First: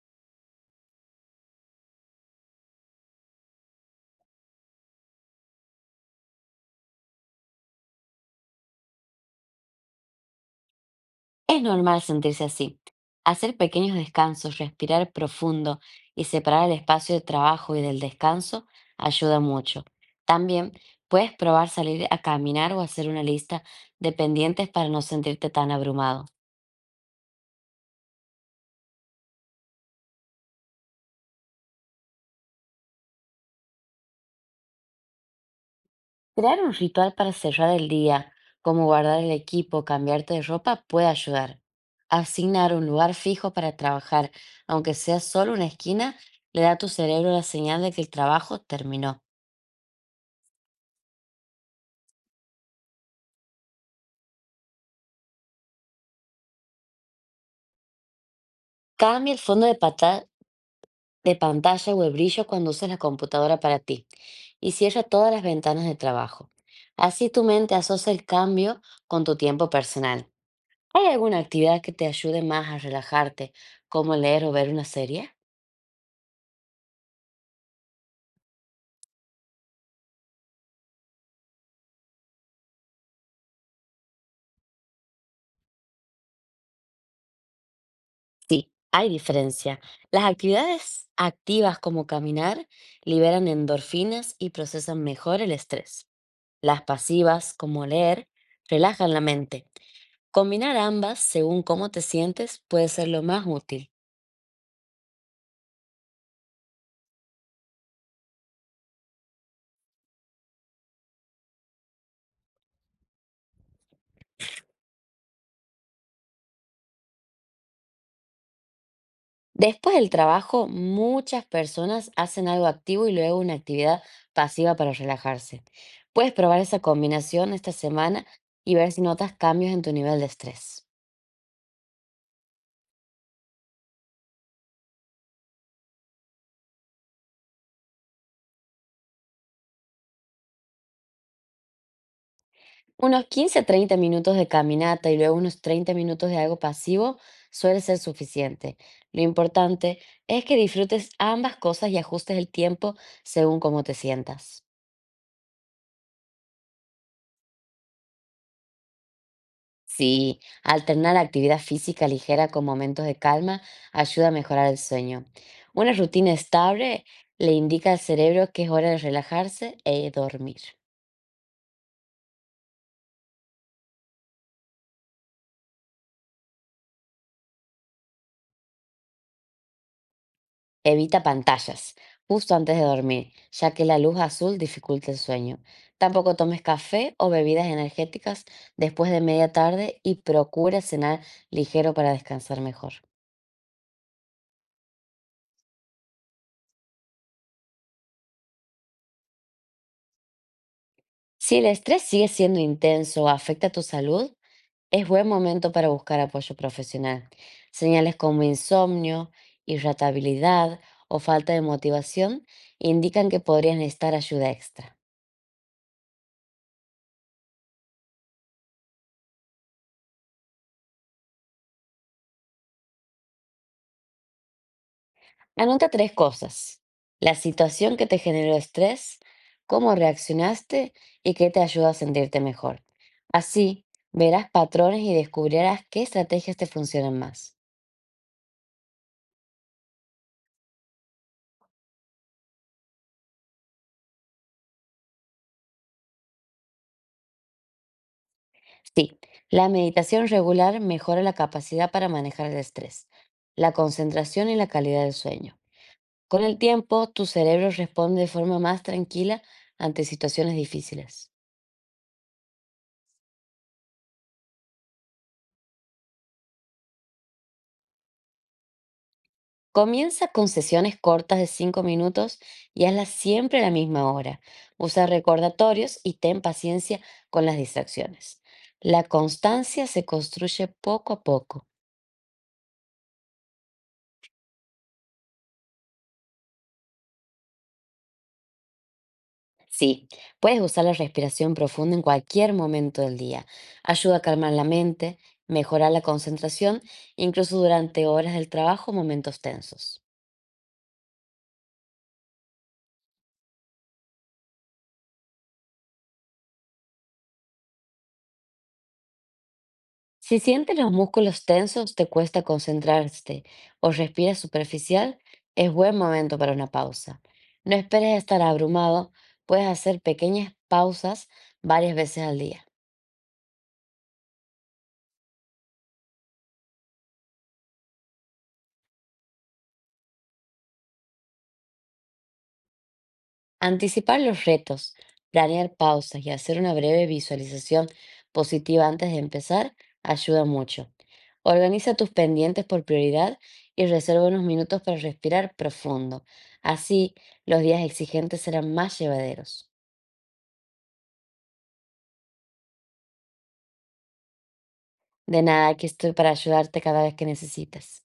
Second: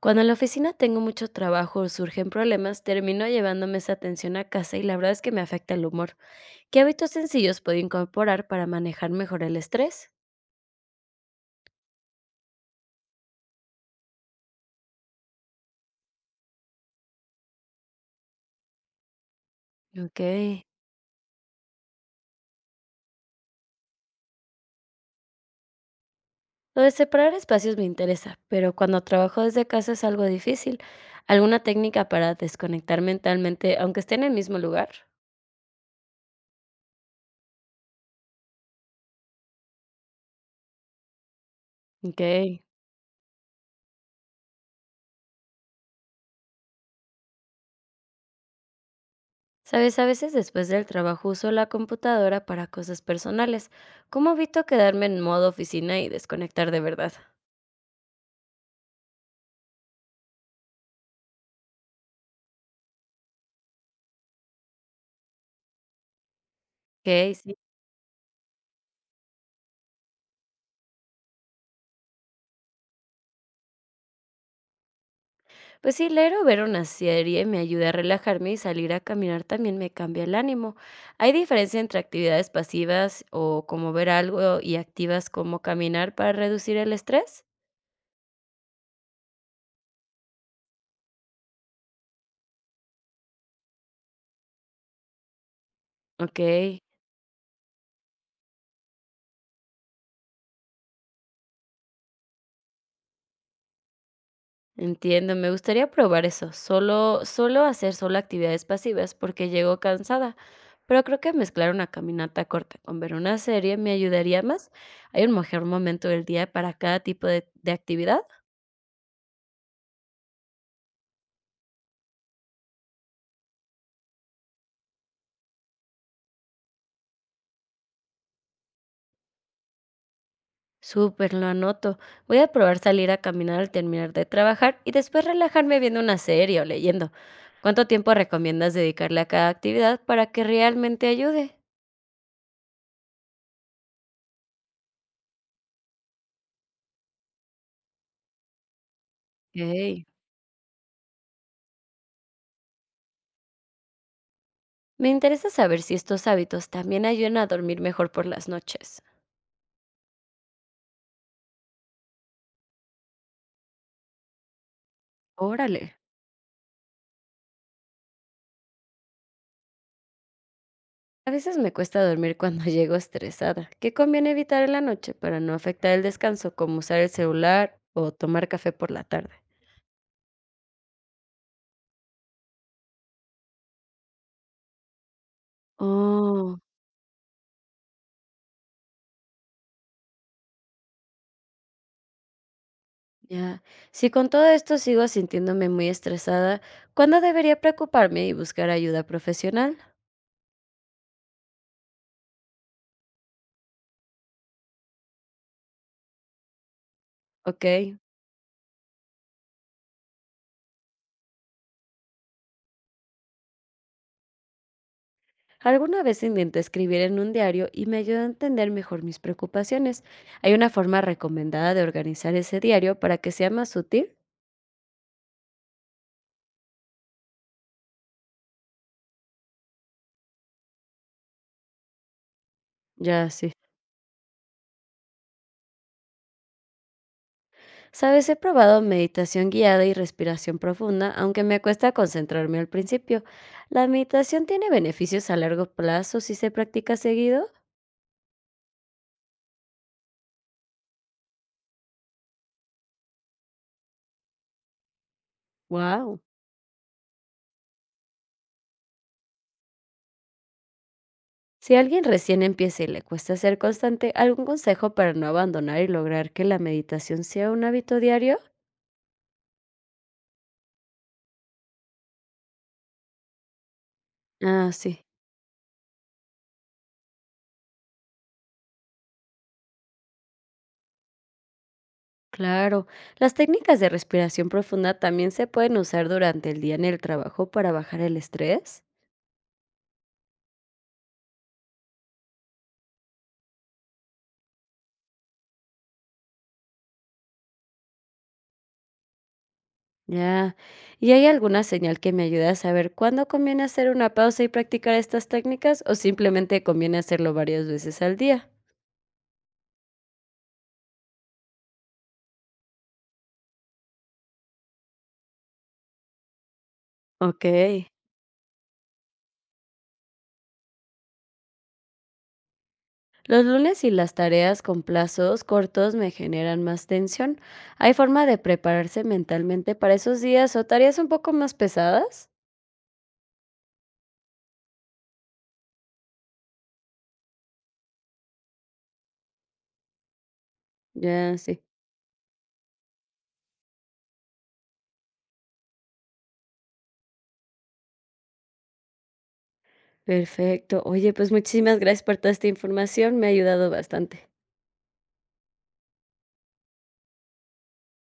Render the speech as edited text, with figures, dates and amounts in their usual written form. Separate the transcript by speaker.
Speaker 1: Cuando en la oficina tengo mucho trabajo o surgen problemas, termino llevándome esa atención a casa y la verdad es que me afecta el humor. ¿Qué hábitos sencillos puedo incorporar para manejar mejor el estrés?
Speaker 2: Es normal sentirse así. Hacer pequeños descansos, respirar profundo y separar el espacio de trabajo y del descanso ayuda mucho.
Speaker 1: Ok.
Speaker 2: También puedes probar salir a caminar o hacer una lista de pendientes para no sentirte tan abrumado.
Speaker 1: Lo de separar espacios me interesa, pero cuando trabajo desde casa es algo difícil. ¿Alguna técnica para desconectar mentalmente, aunque esté en el mismo lugar?
Speaker 2: Crear un ritual para cerrar el día, como guardar el equipo o cambiarte de ropa, puede ayudar.
Speaker 1: Ok.
Speaker 2: Asignar un lugar fijo para trabajar, aunque sea solo una esquina, le da a tu cerebro la señal de que el trabajo terminó.
Speaker 1: Sabes, a veces después del trabajo uso la computadora para cosas personales. ¿Cómo evito quedarme en modo oficina y desconectar de verdad?
Speaker 2: Cambia el fondo de pantalla o el brillo cuando uses la computadora para ti y cierra todas las ventanas de trabajo. Así
Speaker 1: Ok,
Speaker 2: tu
Speaker 1: sí.
Speaker 2: mente asocia el cambio con tu tiempo personal. ¿Hay alguna actividad que te ayude más a relajarte, como leer o ver una serie?
Speaker 1: Pues sí, leer o ver una serie me ayuda a relajarme y salir a caminar también me cambia el ánimo. ¿Hay diferencia entre actividades pasivas o como ver algo y activas como caminar para reducir el estrés?
Speaker 2: Sí, hay diferencia. Las actividades activas como caminar liberan endorfinas y procesan mejor el estrés.
Speaker 1: Ok,
Speaker 2: Las pasivas como leer relajan la mente. Combinar ambas según cómo te sientes puede ser lo más útil.
Speaker 1: entiendo, me gustaría probar eso, solo hacer solo actividades pasivas porque llego cansada, pero creo que mezclar una caminata corta con ver una serie me ayudaría más. ¿Hay un mejor momento del día para cada tipo de actividad?
Speaker 2: Después del trabajo, muchas personas hacen algo activo y luego una actividad pasiva para relajarse. Puedes probar esa combinación esta semana y ver si notas cambios en tu nivel de estrés.
Speaker 1: Súper, lo anoto. Voy a probar salir a caminar al terminar de trabajar y después relajarme viendo una serie o leyendo. ¿Cuánto tiempo recomiendas dedicarle a cada actividad para que realmente ayude?
Speaker 2: Unos 15 a 30 minutos de caminata y luego unos 30 minutos de algo pasivo suele ser suficiente. Lo importante
Speaker 1: Hey.
Speaker 2: es que disfrutes ambas cosas y ajustes el tiempo según cómo te sientas.
Speaker 1: Me interesa saber si estos hábitos también ayudan a dormir mejor por las noches.
Speaker 2: Sí, alternar actividad física ligera con momentos de calma ayuda a mejorar el sueño.
Speaker 1: Órale.
Speaker 2: Una rutina estable le indica al cerebro que es hora de relajarse e dormir.
Speaker 1: A veces me cuesta dormir cuando llego estresada. ¿Qué conviene evitar en la noche para no afectar el descanso, como usar el celular o tomar café por la tarde?
Speaker 2: Evita pantallas justo antes de dormir, ya que la luz azul dificulta el sueño. Tampoco
Speaker 1: Oh.
Speaker 2: tomes café o bebidas energéticas después de media tarde y procura cenar ligero para descansar mejor.
Speaker 1: Ya, si con todo esto sigo sintiéndome muy estresada, ¿cuándo debería preocuparme y buscar ayuda profesional?
Speaker 2: Si el estrés sigue siendo intenso o afecta tu salud, es buen momento para buscar apoyo profesional.
Speaker 1: Ok,
Speaker 2: Señales como insomnio, irritabilidad o falta de motivación indican que podrías necesitar ayuda extra.
Speaker 1: alguna vez intenté escribir en un diario y me ayudó a entender mejor mis preocupaciones. ¿Hay una forma recomendada de organizar ese diario para que sea más útil?
Speaker 2: Anota tres cosas. La situación que te generó estrés, cómo reaccionaste y qué te ayuda a sentirte mejor.
Speaker 1: Ya, sí.
Speaker 2: Así verás patrones y descubrirás qué estrategias te funcionan más.
Speaker 1: Sabes, he probado meditación guiada y respiración profunda, aunque me cuesta concentrarme al principio. ¿La meditación tiene beneficios a largo plazo si se practica seguido?
Speaker 2: Sí, la meditación regular mejora la capacidad para manejar el estrés, la concentración y la calidad del sueño.
Speaker 1: Wow.
Speaker 2: Con el tiempo, tu cerebro responde de forma más tranquila ante situaciones difíciles.
Speaker 1: Si a alguien recién empieza y le cuesta ser constante, ¿algún consejo para no abandonar y lograr que la meditación sea un hábito diario?
Speaker 2: Comienza con sesiones cortas de 5 minutos y hazlas siempre a la misma hora.
Speaker 1: Ah, sí,
Speaker 2: Usa recordatorios y ten paciencia con las distracciones. La constancia se construye poco a poco.
Speaker 1: claro. Las técnicas de respiración profunda también se pueden usar durante el día en el trabajo para bajar el estrés.
Speaker 2: Sí, puedes usar la respiración profunda en cualquier momento del día. Ayuda a calmar la mente, mejorar la concentración, incluso durante horas del trabajo o momentos tensos.
Speaker 1: Ya. ¿Y hay alguna señal que me ayude a saber cuándo conviene hacer una pausa y practicar estas técnicas o simplemente conviene hacerlo varias veces al día?
Speaker 2: Si sientes los músculos tensos, te cuesta concentrarte o respiras superficial, es buen momento para una pausa.
Speaker 1: Ok.
Speaker 2: No esperes estar abrumado, puedes hacer pequeñas pausas varias veces al día.
Speaker 1: Los lunes y las tareas con plazos cortos me generan más tensión. ¿Hay forma de prepararse mentalmente para esos días o tareas un poco más pesadas?
Speaker 2: Anticipar los retos, planear pausas y hacer una breve visualización positiva antes de empezar ayuda mucho.
Speaker 1: Ya, sí.
Speaker 2: Organiza tus pendientes por prioridad y reserva unos minutos para respirar profundo. Así, los días exigentes serán más llevaderos.
Speaker 1: Perfecto. Oye, pues muchísimas gracias por toda esta información. Me ha ayudado bastante.
Speaker 2: De nada, aquí estoy para ayudarte cada vez que necesites.